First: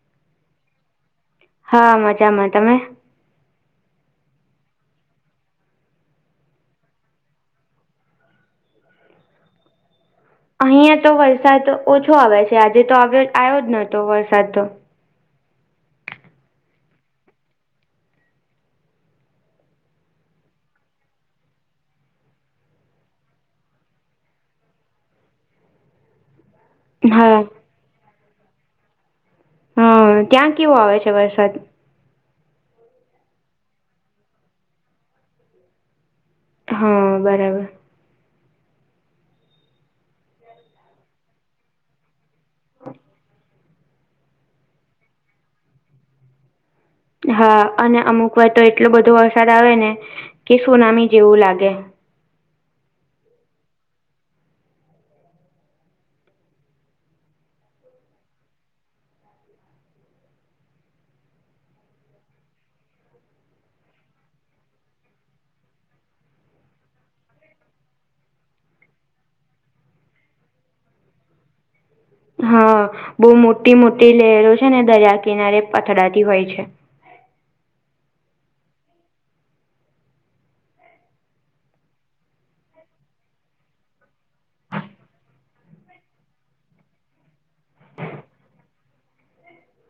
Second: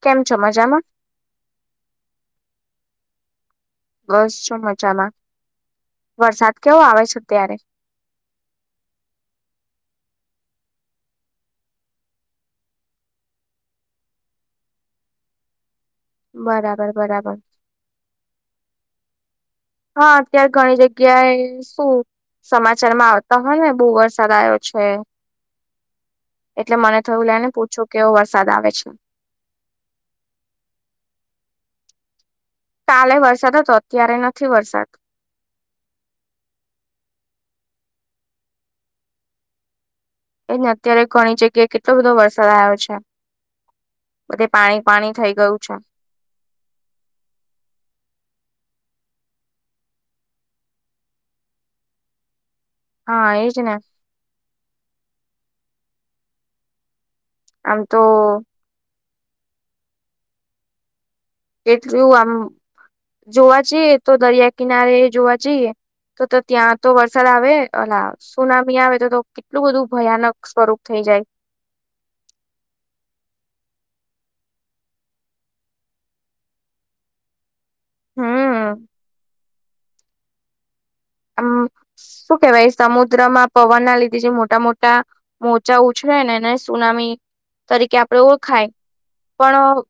કેમ છો મજામાં? હા મજામાં તમે? બસ શું મજામાં. વરસાદ કેવો આવે છે અ ત્યારે? અહિયાં તો વરસાદ ઓછો આવે છે આજે તો આવ્યો આવ્યો જ નતો વરસાદ તો. બરાબર બરાબર. હા અત્યારે ઘણી જગ્યાએ શું સમાચાર માં આવતા હોય ને બહુ વરસાદ આવ્યો છે. [inaudible] એટલે મને થયું લે હા ને પૂછું કેવો વરસાદ આવે છે. હમ ત્યાં કેવો આવે છે વરસાદ? કાલે વરસાદ હતો અત્યારે નથી વરસાદ. હા બરાબર. એને અત્યારે ઘણી જગ્યાએ કેટલો બધો વરસાદ આવ્યો છે બધે પાણી પાણી થઈ ગયું છે. હા અને અમુક વાર તો એટલો બધો વરસાદ આવે ને કે સુનામી જેવું લાગે. હા એજ ને. આમ તો એટલું આમ જોવા જઈએ તો દરિયા કિનારે જોવા જઈએ. તો તો ત્યાં તો વરસાદ આવે અ સુનામી આવે તો. એટલું બધું ભયાનક સ્વરૂપ થઈ જાય. હા બહુ મોટી મોટી લેરો છે ને દરિયા કિનારે પથડાતી હોય છે. હમ. આમ [inaudible] શું કેવાય સમુદ્રમાં પવન ના લીધે જે મોટા મોટા. મોચા ઉછળે નેને સુનામી તરીકે આપણેે ઓળખાય. પણ.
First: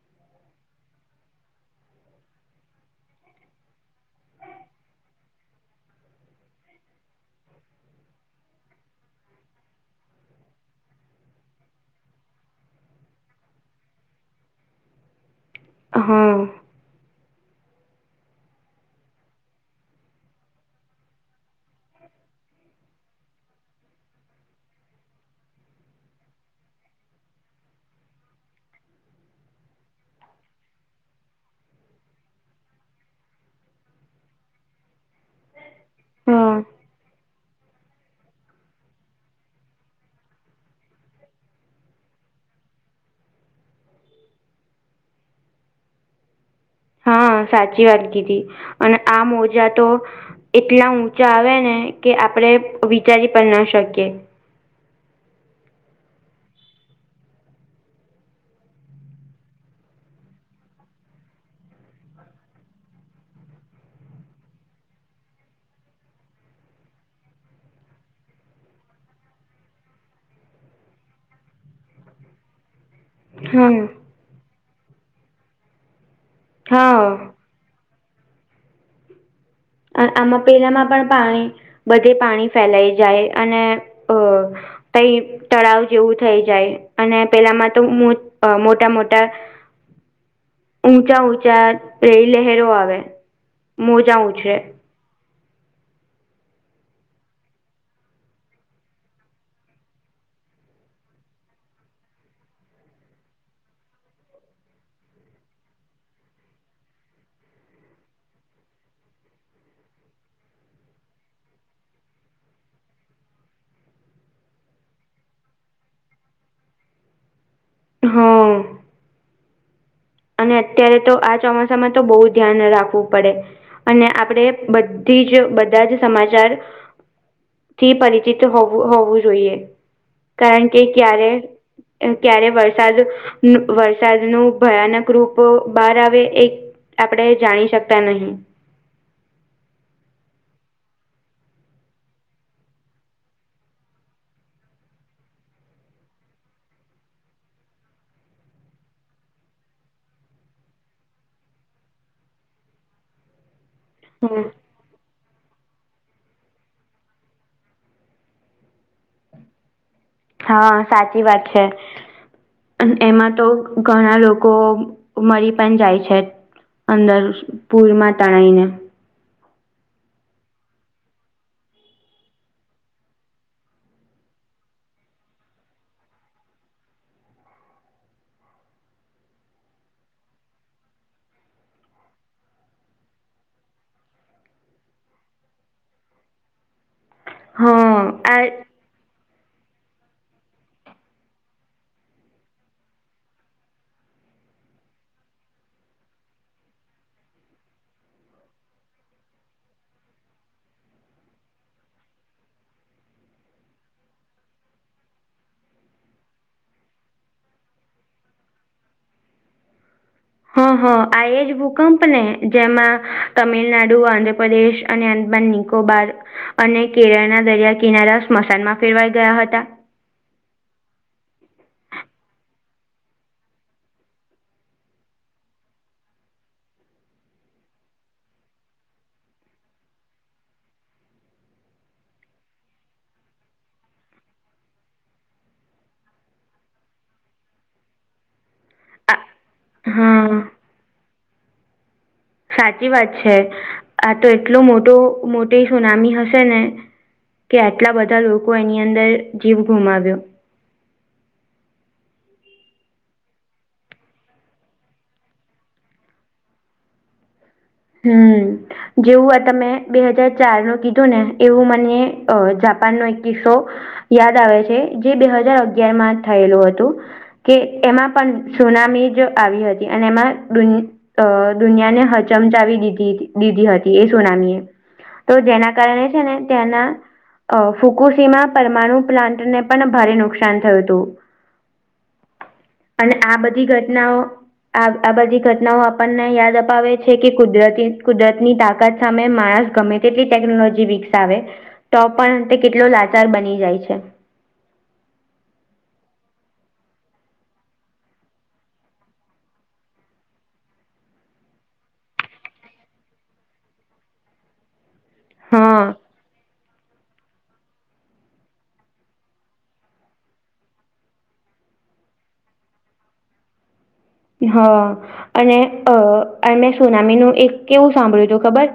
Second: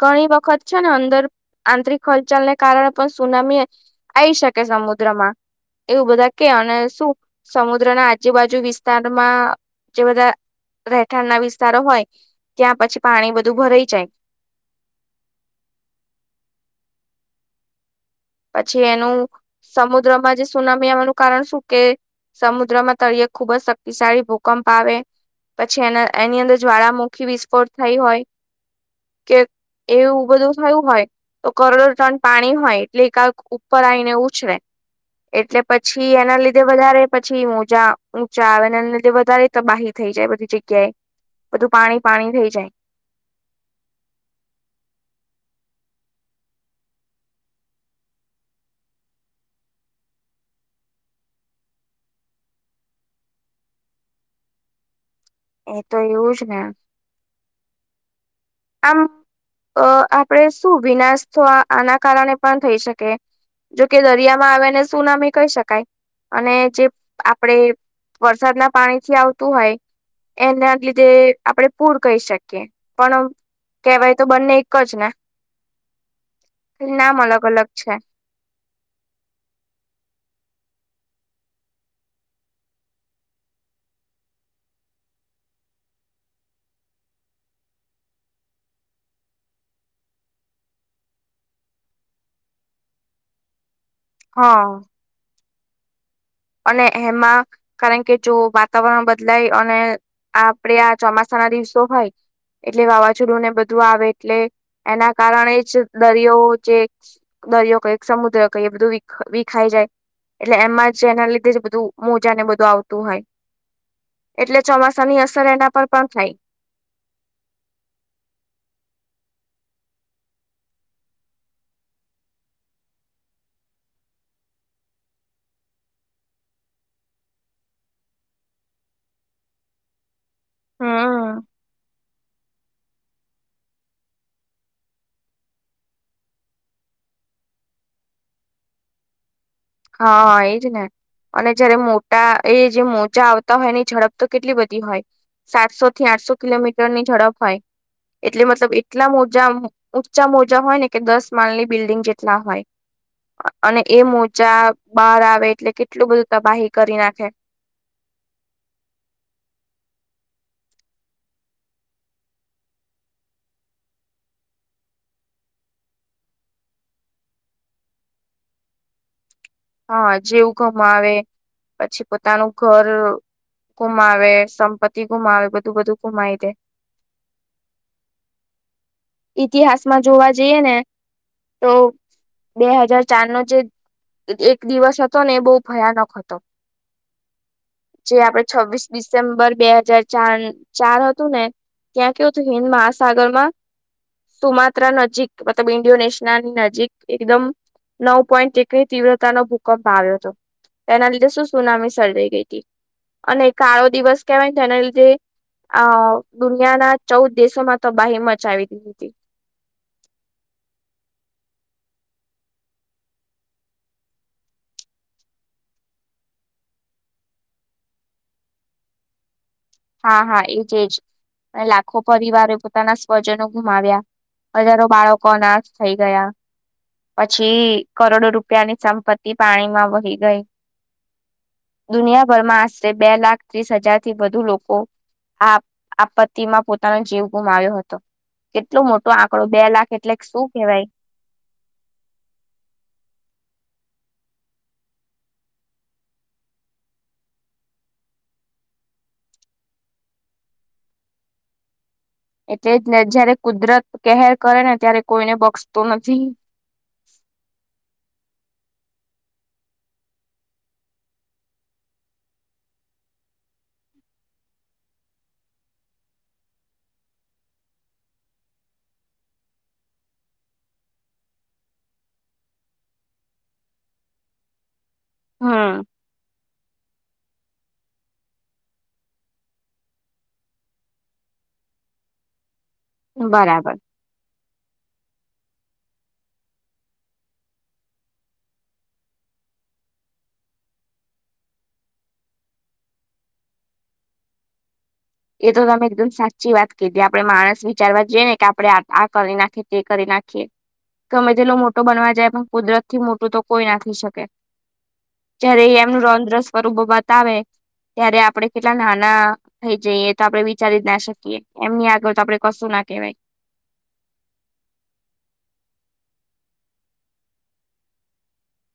ઘણી વખત છે ને અંદર આંતરિક હલચાલને કારણે પણ સુનામી. આઈ શકે સમુદ્ર. સમદ્રમાં એવું બધા કે અને શું સમુદ્રના આજુબાજુ વિસ્તારમાં. જે બધા રહેઠાણ ના વિસ્તારો હોય ત્યાં પછી પાણી બધું ભરાઈ જાય. હા પછી એનું સમુદ્રમાં જે સુનામી આવવાનું કારણ શું કે. સમુદ્રમાં તળીે ખુબ જ શક્તિશાળી ભૂકંપ આવે. પછી એના એની અંદર જ્વાળામુખી વિસ્ફોટ થઈ હોય. કે એવું બધું થયું હોય તો કરોડો ટન પાણી હોય. લેખાક ઉપર આવીને ઉછળ. એટલે પછી એના હા લીધે વધારે પછી મોજા. ઊંચા આવે ને એ લીધે વધારે તબાહી થઈ જાય બધી જગ્યાએ બધું પાણી પાણી થઈ જાય. હા સાચી વાત કીધી અને આ મોજા તો. એટલા ઊંચા આવે ને કે આપણે વિચારી પણ ના શકીએ. એ તો એવું જ ને. આમ આપણેે શું વિનાશ થ આના કારણે પણ થઈ શકે. જોકે દરિયામાં આવેને શું નામ કહી શકાય. અને જે આપડે વરસાદના પાણી થી આવતું હોય. એના લીધે આપણેે પૂર કહી શકીએ પણ. હમ. હવે તો બંને એક જ ને નામ હા અલગ અલગ છે. આમાં પેલામાં પણ પાણી બધે પાણી ફેલાઈ જાય અને અ. કં. તળાવ જેવું થઈ જાય અને પેલામાં તો મોટા મોટા. ઊંચા ઊંચા રહી લહેરો આવે મો. હા. અને એમાં. કારણ કે જો વાતાવરણ બદલાય અને આપડ આ ચોમાસાના દિવસો હોય એટલે વાવાઝોડું ને બધું આવે એટલે એના કારણે જ દરિયો જે. દરિયો કઈ સમુદ્ર કઈ એ બધું વિખાઈ જાય એટલે એમાં. જેના લીધે જ બધું મોજા ને બધું આવતું હોય. એટલે ચોમાસા ની અસર એના પર પણ થાય. હા. અને અત્યારે તો આ ચોમાસામાં તો બહુ ધ્યાન રાખવું પડે. અને આપડે બધી જ બધા જ સમાચાર. થી પરિચિત હોવું હોવું જોઈએ. કારણ કે ક્યારે ક્યારે વરસાદ વરસાદનું ભયાનક. ગ્રુપો બહાર આવે એ આપણેે જાણી શકતા નહી હા એજ ને. અને જયારે મોટા એ જે મોજા આવતા હોય એની ઝડપ તો કેટલી બધી હોય. સાતસો થી આઠસો કિલોમીટરની ઝડપ હોય એટલે મતલબ એટલા મોજા. ઊંચા મોજા હોય ને કે દસ માલની બિલ્ડિંગ જેટલા હોય અને એ હમ ચા બાળ આવે એટલે કેટલું બધું તબાહી કરી નાખે હા સાચી વાત છે. અન એમાં તો ઘણા લોકો મરી પણ જાય છે. અંદર પૂરમાં તણાઈ ને હા જેવું ગમાવે પછી પોતાનું ઘર ગુમાવે સંપત્તિ ગુમાવે બધું બધું ગુમાવી દે હ ઈતિહાસમાં જોવા જઈએ ને તો બે હજાર ચાર નો જે એક દિવસ હતો ને એ બો ભયાનક હતો હા જે આ આપડે છવ્વીસ ડિસેમ્બર બે હાજાર ચાર ચાર હતું ને તયા કેવું હતું હિન્ંદ મહાસાગરમાં તુમાત્રા નજીક મતલબ ઈન્ડોનેશિયાની નજીક એકદમ નવ પોઈન્ટ એક તીવ્રતા નો ભૂકંપ આવ્યો હતો એના લીધે શું સુનામી સર્જાઈ ગઈતી અને કાળો દિવસ કેહેવાય એના લીધે અ દુનિયાના ચૌદ દેશોમાં તો બાહી મચાવી દીધીતી હ હ આ એજ ભૂકંપને જેમાં તમિલનાડુ, આંધ્રપ્રદેશ અને અદબનની કોબાર અને કેરળના દરિયા કિનારા સ્મશાનમાં ફેરવાઈ ગયા હતા. હા હા એજ એજ અને લાખો પરિવારો પોતાના સ્વજનો ગુમાવ્યા હજારો બાળકો અનાથ થઈ ગયા પછી કરોડો રૂપિયાની સંપત્તિ પાણીમાં વહી ગઈ દુનિયાભરમાં આશરે બે લાખ ત્રીસ હજાર થી વધુ લો કો આ આપત્તિમાં પોતાનો જીવ ગુમાવ્યો હતો કેટલો મોટો આ આંકડો બે લાખ એટલે હા શું કેવાય સાચી વાત છે, આ તો એટલો મોટો મોટી સુનામી હશે ને કે આટલા બધા લોકો એની અંદર જીવ ગુમાવ્યો એટલે જને જયારે કુદરત કેહેર કરે ને ત્યારે કોઈને બક્ષતો નથી હમ. જેવું આ તમે બે હજાર ચાર નું કીધું ને એવું મને અ જાપાનનો એક કિસ્સો યાદ આવે છે, જે બે હજાર અગયારમાં થયેલું હતું કે એમાં પણ સુનામી જ આવી હતી અને એમાં દુન અ દુનિયાને હ ચમચાવી દીધી દીધી હતી એ સુનામી એ તો જેના હમ કારણે છે, ને ત્યાંના અ ફુકુસીમા પરમાણુ પ્લાન્ટને પણ ભારે નુકસાન થયું તું [inaudible] અને આ બધી બરાબર. ઘટનાઓ આ આ બધી ઘટનાઓ આપણને યાદ અપાવે છે, કે કુદરતી કુદરતની તાકાત સામે માણસ ગમે તેટલી ટેકનોલોજી વિકસાવે તો પણ તે કેટલો લાચાર બની જાય છે. એ તો તમે એકદમ સાચી વાત કીધી આપણે માણસ વિચારવા જઈએ ને કે આપણે આ કરી નાખીએ તે કરી નાખીએ ગમે તેલો મોટો બનવા જાય પણ કુદરતથી મોટું તો કોઈ ના થઈ શકે જયારે એ હા એમનું રોદ્ર સ્વરૂપો બતાવે ત્યારે આપડે કેટલા નાના થઈ જઈએ એ તો આપડે વિચારી જ ના શકીએ એમની આગળ તો આપડે કશું ના કેવાય હા અને અ મેં સોનામીનું એક કેવું સાંભળ્યું હતું ખબર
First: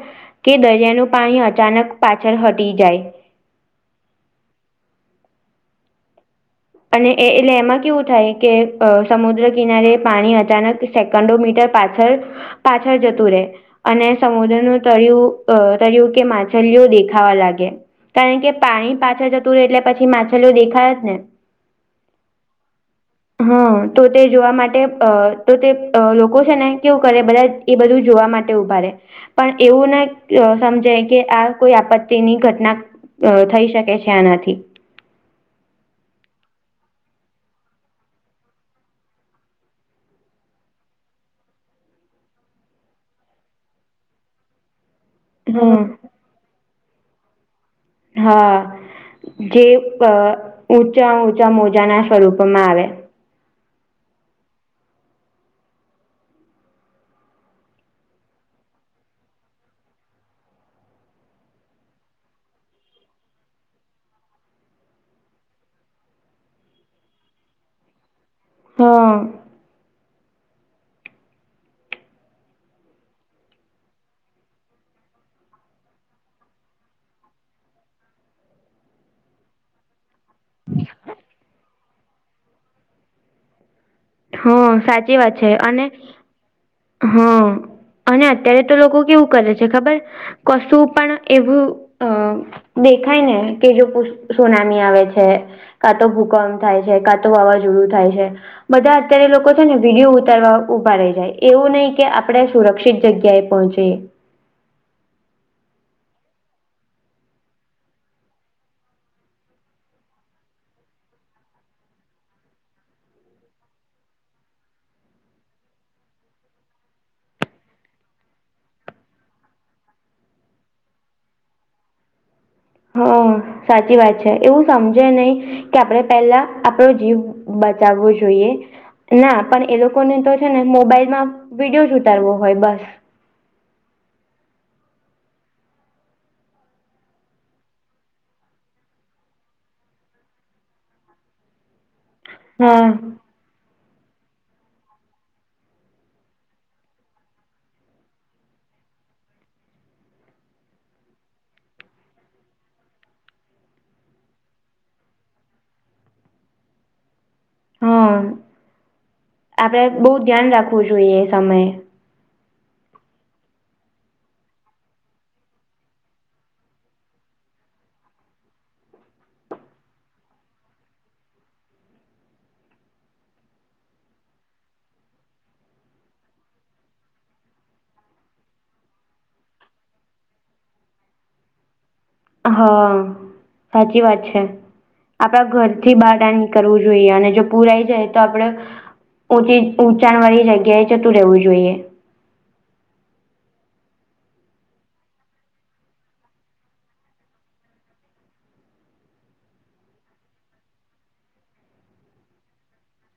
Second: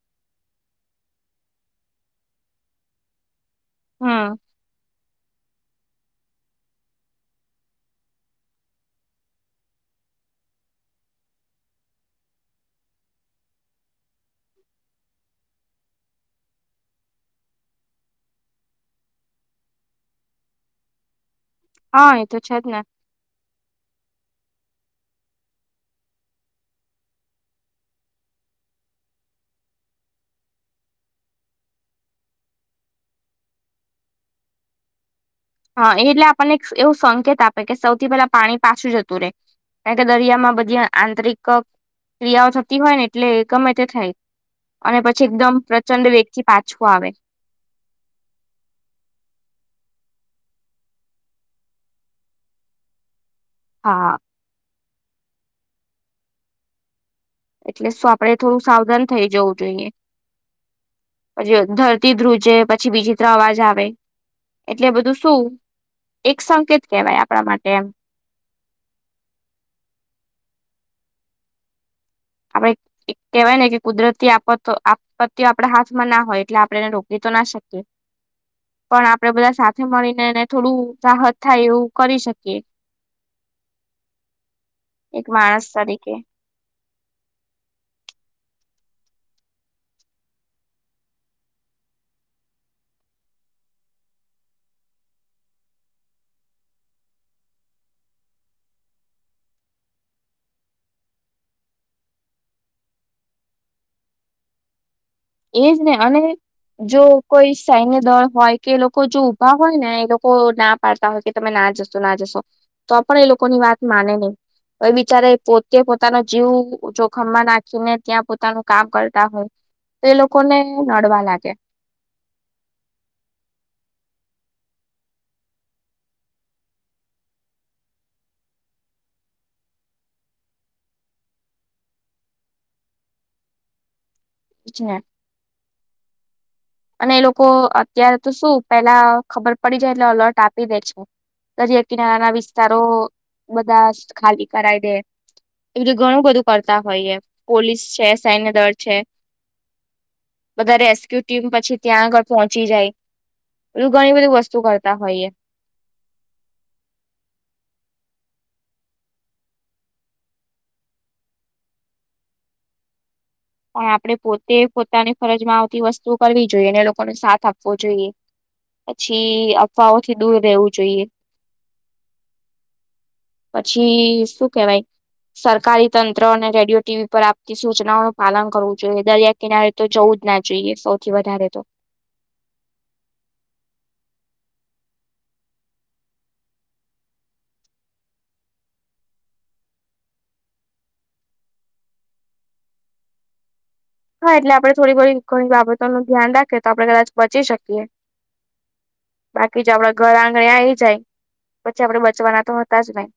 કે દરિયાનું પાણી અચાનક પાછળ હટી જાય હ. અને એ-એ-એટલે એમાં કેવું થાય કે અ સમુદ્ર કિનારે પાણી અચાનક સેકન્ડો મીટર પાછળ પાછળ જતું રે. અને સમુદ્રનું તર્યું તર્યું કે માછલીઓ દેખાવા લાગે કારણ કે પાણી પાછળ જતું રે એટલે પછી માછલીઓ દેખાય જ ને હા એ તો છે, જ ને હા તો તે જોવા માટે અ તો તે અ લોકો છે, ને કેવું કરે બધા એ બધું જોવા માટે ઉભા રે પણ એવું નઈ અ સમજે કે આ કોઈ આપત્તિની ઘટના અ થઈ શકે છે એનાથી. હન એટલે આપડને એક એવું સંકેત આપે કે સૌથી પેલા પાણી પાછું જતું રે. કારણ કે દરિયામાં બધી આંતરિક ક્રિયાઓ થતી હોય ને એટલે ગમે તે થાય. અને પછી એકદમ હમ પ્રચંડ વેગથી પાછું આવે. હા, જે અ ઊંચા-ઊંચા મોજાના સ્વરૂપમાં આવે. હા. એટલે શું આપડે થોડું સાવધાન થઈ જવું જોઈએ. અજી અ ધરતી ધ્રુજે, પછી વિચિત્ર અવાજ આવે એટલે બધું શું, એક સંકેત કેહેવાય આપડા માટે એમ. હન. અવે એક કહેવાય ને કે, કુદરતી આપત-આપત્તિ આપડા હાથમાં ના હોય એટલે આપડે એને રોકવી તો ના શકીએ. [inaudible] પણ આપડે બધા સાથે મળીને એને થોડું રાહત થાય એવું કરી શકીએ. હન, સાચી એક વાત છે માણસ અને તરીકે હન. અને અત્યારે તો લોકો કેવું કરે છે ખબર કશું પણ એવું અ દેખાય ને કે જો પુસ સોનાની આવે છે કા તો ભૂકંપ થાય છે, કા તો વાવાઝોડું થાય છે બધા અત્યારે લોકો છે ને વિડીયો ઉતારવા ઉભા રહી જાય, એવું નઈ કે આપડે સુરક્ષિત જગ્યાએ પહોંચીએ. એજ ને અને જો કોઈ સૈન્ય દળ હોય કે એ લોકો જો ઊભા હોય ને એ લોકો ના પાડતા હોય કે તમે ના જશો, ના જશો, તો પણ એ લોકોની વાત માને નઈ. એ બિચારે પોતે પોતાનો જીવ જોખમમાં નાખીને ત્યાં પોતાનું કામ કરતા હોય તો એ લોકોને નડવા લાગે. હન, સાચી વાત છે એવું સમજે નઈ કે આપડે પેલા આપડો જીવ બચાવવો જોઈએ. ના, પણ એ લોકોને તો છે ને મોબાઈલમાં વિડીયો જ ઉતારવો હોય બસ. વિચવા [unintelligible] અને એ લોકો અત્યારે તો શું પેલા ખબર પડી જાય એટલે અલર્ટ આપી દે છે. દરીયાકિનારાના વિસ્તારો હા બધા જ ખાલી કરાય દે એ બધુ ઘણું બધું કરતા હોઈએ પોલીસ છે, સૈન્ય દળ છે બધા રેસ્ક્યુ ટીમ પછી ત્યાં આગળ પહોંચી જાય, એવુ ઘણી બધી વસ્તુ કરતા હોયએ. હન, આપડે બઉ ધ્યાન રાખવું જોઈએ એ સમયે. પણ આપડે પોતે પોતાની ફરજમાં આવતી વસ્તુઓ કરવી જોઈએ ને એ લોકોને સાથ આપવો જોઈએ. પછી અફવાઓથી દૂર રહેવું જોઈએ. [inaudible] પછી શું કેવાય સરકારી તંત્ર અને રેડિયો ટીવી પર આપતી સૂચનાઓ પાલન કરવું જોઈએ, દરિયાકિનારે તો જવું જ ના જોઈએ સૌથી વધારે તો. હન, સાચી વાત છે. આપડા ઘરથી બહાર ના નીકરવું જોઈએ, અને જો પુરા આઈ જાય તો આપડે ઉચી ઊંચાણ વાળી જગ્યાએ જતું રહેવું જોઈએ. હા એટલે આપણે થોડી ઘણી બાબતોનું ધ્યાન રાખીએ તો આપણે કદાચ બચી શકીએ. બાકી જો આપડા ઘર આંગણે આઈ જાય, પછી આપડે બચવાના તો હતા જ નઈ.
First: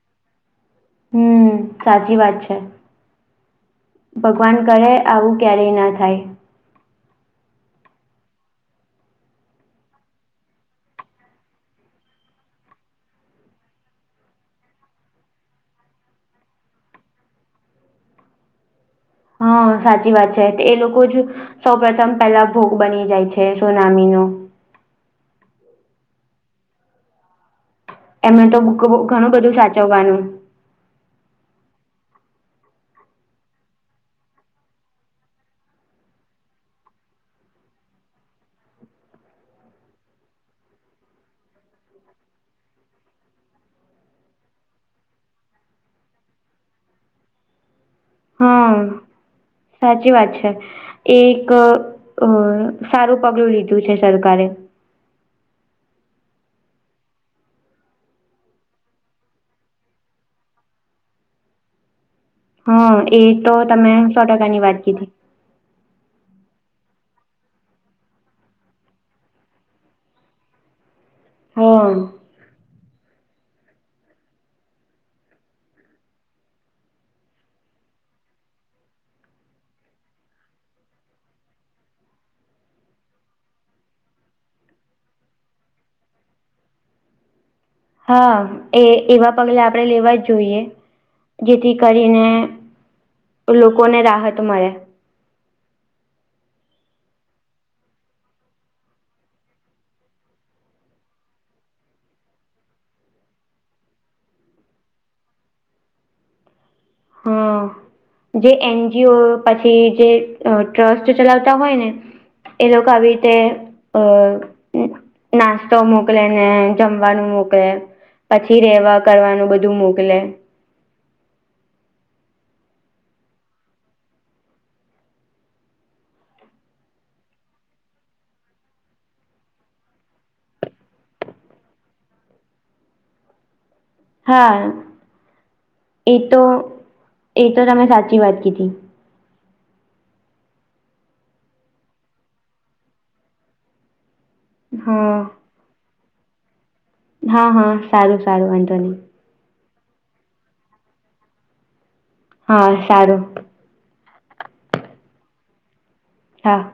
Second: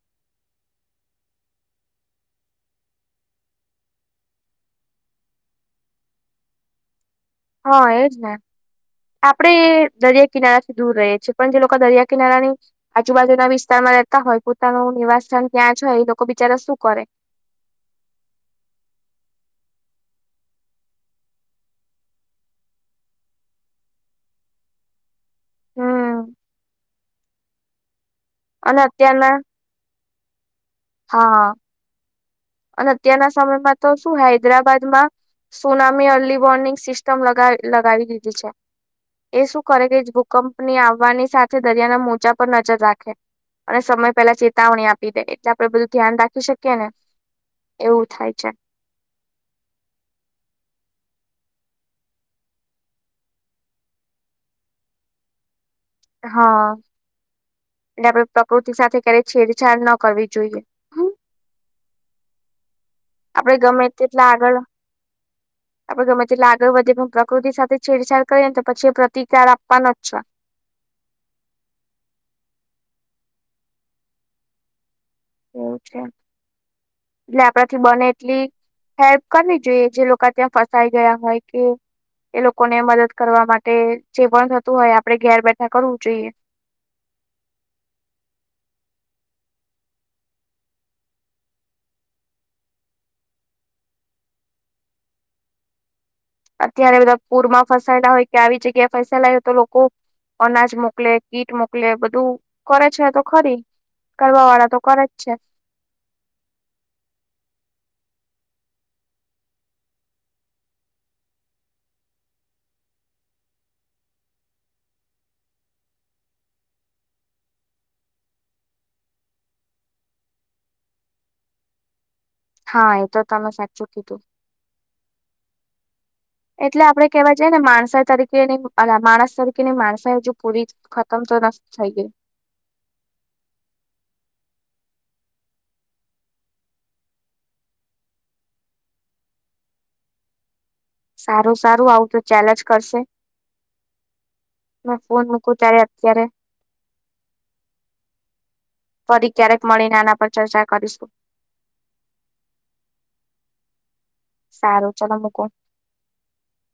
હમ સાચી વાત છે, ભગવાન કરે આવું ક્યારેય ના થાય. હઅ, એજ ને. આપડે દરિયાકિનારાથી દૂર રહીએ છીએ, પણ જે લોકા દરિયાકિનારાની આજુબાજુના વિસ્તારમાં રહેતા હોય પોતાનું નિવાસસ્થાન ત્યાં છે એ લોકો બિચારા શું કરે? હા સાચી વાત છે તો એ લોકો જ સૌ પ્રથમ પેલા ભોગ બની જાય છે સુનામી નો. હમ એમને તો બુક અને ઘણું અત્યારના બધું સાચવવાનું. હા. અને અત્યારના સમયમાં તો શું હૈદરાબાદમાં સુનામી અર્લી વોર્નિંગ સિસ્ટમ લગાવી દીધી છે. એ શું કરે કે ભૂકંપની આવવાની સાથે દરિયાના મોજા પર નજર રાખે. અને સમય પેલા ચેતવણી આપી દે એટલે આપડે બધું ધ્યાન રાખી શકીએ ને. એવું થાય છે હા સાચી વાત છે. એક સારું પગલું લીધું છે સરકારે હા એટલે આપડે પ્રકૃતિ સાથે ક્યારેય છેડછાડ ન કરવી જોઈએ. હ હા એ તો આપડે ગમે તમે સો તેટલા ટકા આગળ ની વાત કીધી. આપડે ગમે તેટલા આગળ વધી એ પણ પ્રકૃતિ સાથે છેડછાડ કરીએ ને તો પછી એ પ્રતિકાર આપવાનો જ છે. હા એવું છે એટલે આપણાથી બને એટલી હેલ્પ કરવી જોઈએ જે લોકો ત્યાં ફસાઈ ગયા હોય તે એ લોકોને મદદ કરવા માટે જે પણ થતું હોય આપડે ઘેર બેઠા કરવું જોઈએ. હા એ એવા પગલા આપણેે લેવા જ જોઈએ. જેથી કરીને લોકોને રાહત મળે. અત્યારે બધા પૂરમાં ફસાયલા હોય કે આવી જગ્યા ફસાયલા હોય તો લોકો અનાજ મોકલે કીટ મોકલે બધું કરે છે તો ખરી. કરવા વાળા તો કરે જ છે. હમ. જે એનજીઓ પછી જે ટ્રસ્ટ ચલાવતા હોય ને એ લોકો આવી રીતે અ નાસ્તો મોકલેને જમવાનું મોકલે. પછી રેવા કરવાનું બધું મોકલે. હા એ તો તમે સાચું કીધું. એટલે આપડે કેવા જઈએને માણસ તરીકે ને માણસ તરીકેની માણસાઈ હજુ પૂરી ખતમ તો નથી થઈ ગઈ. હા એ તો એ તો તમે સાચી વાત કીધી. સારું સારું આવું તો ચાલ્યા કરશે મે હા ફોન ત્યારે અત્યારે હા હા સારું સારું વાંધો નહી. ફરી ક્યારેક મળી ને આના પર ચર્ચા કરીશું. હા સારું. સારું ચલો મુકુ. હા.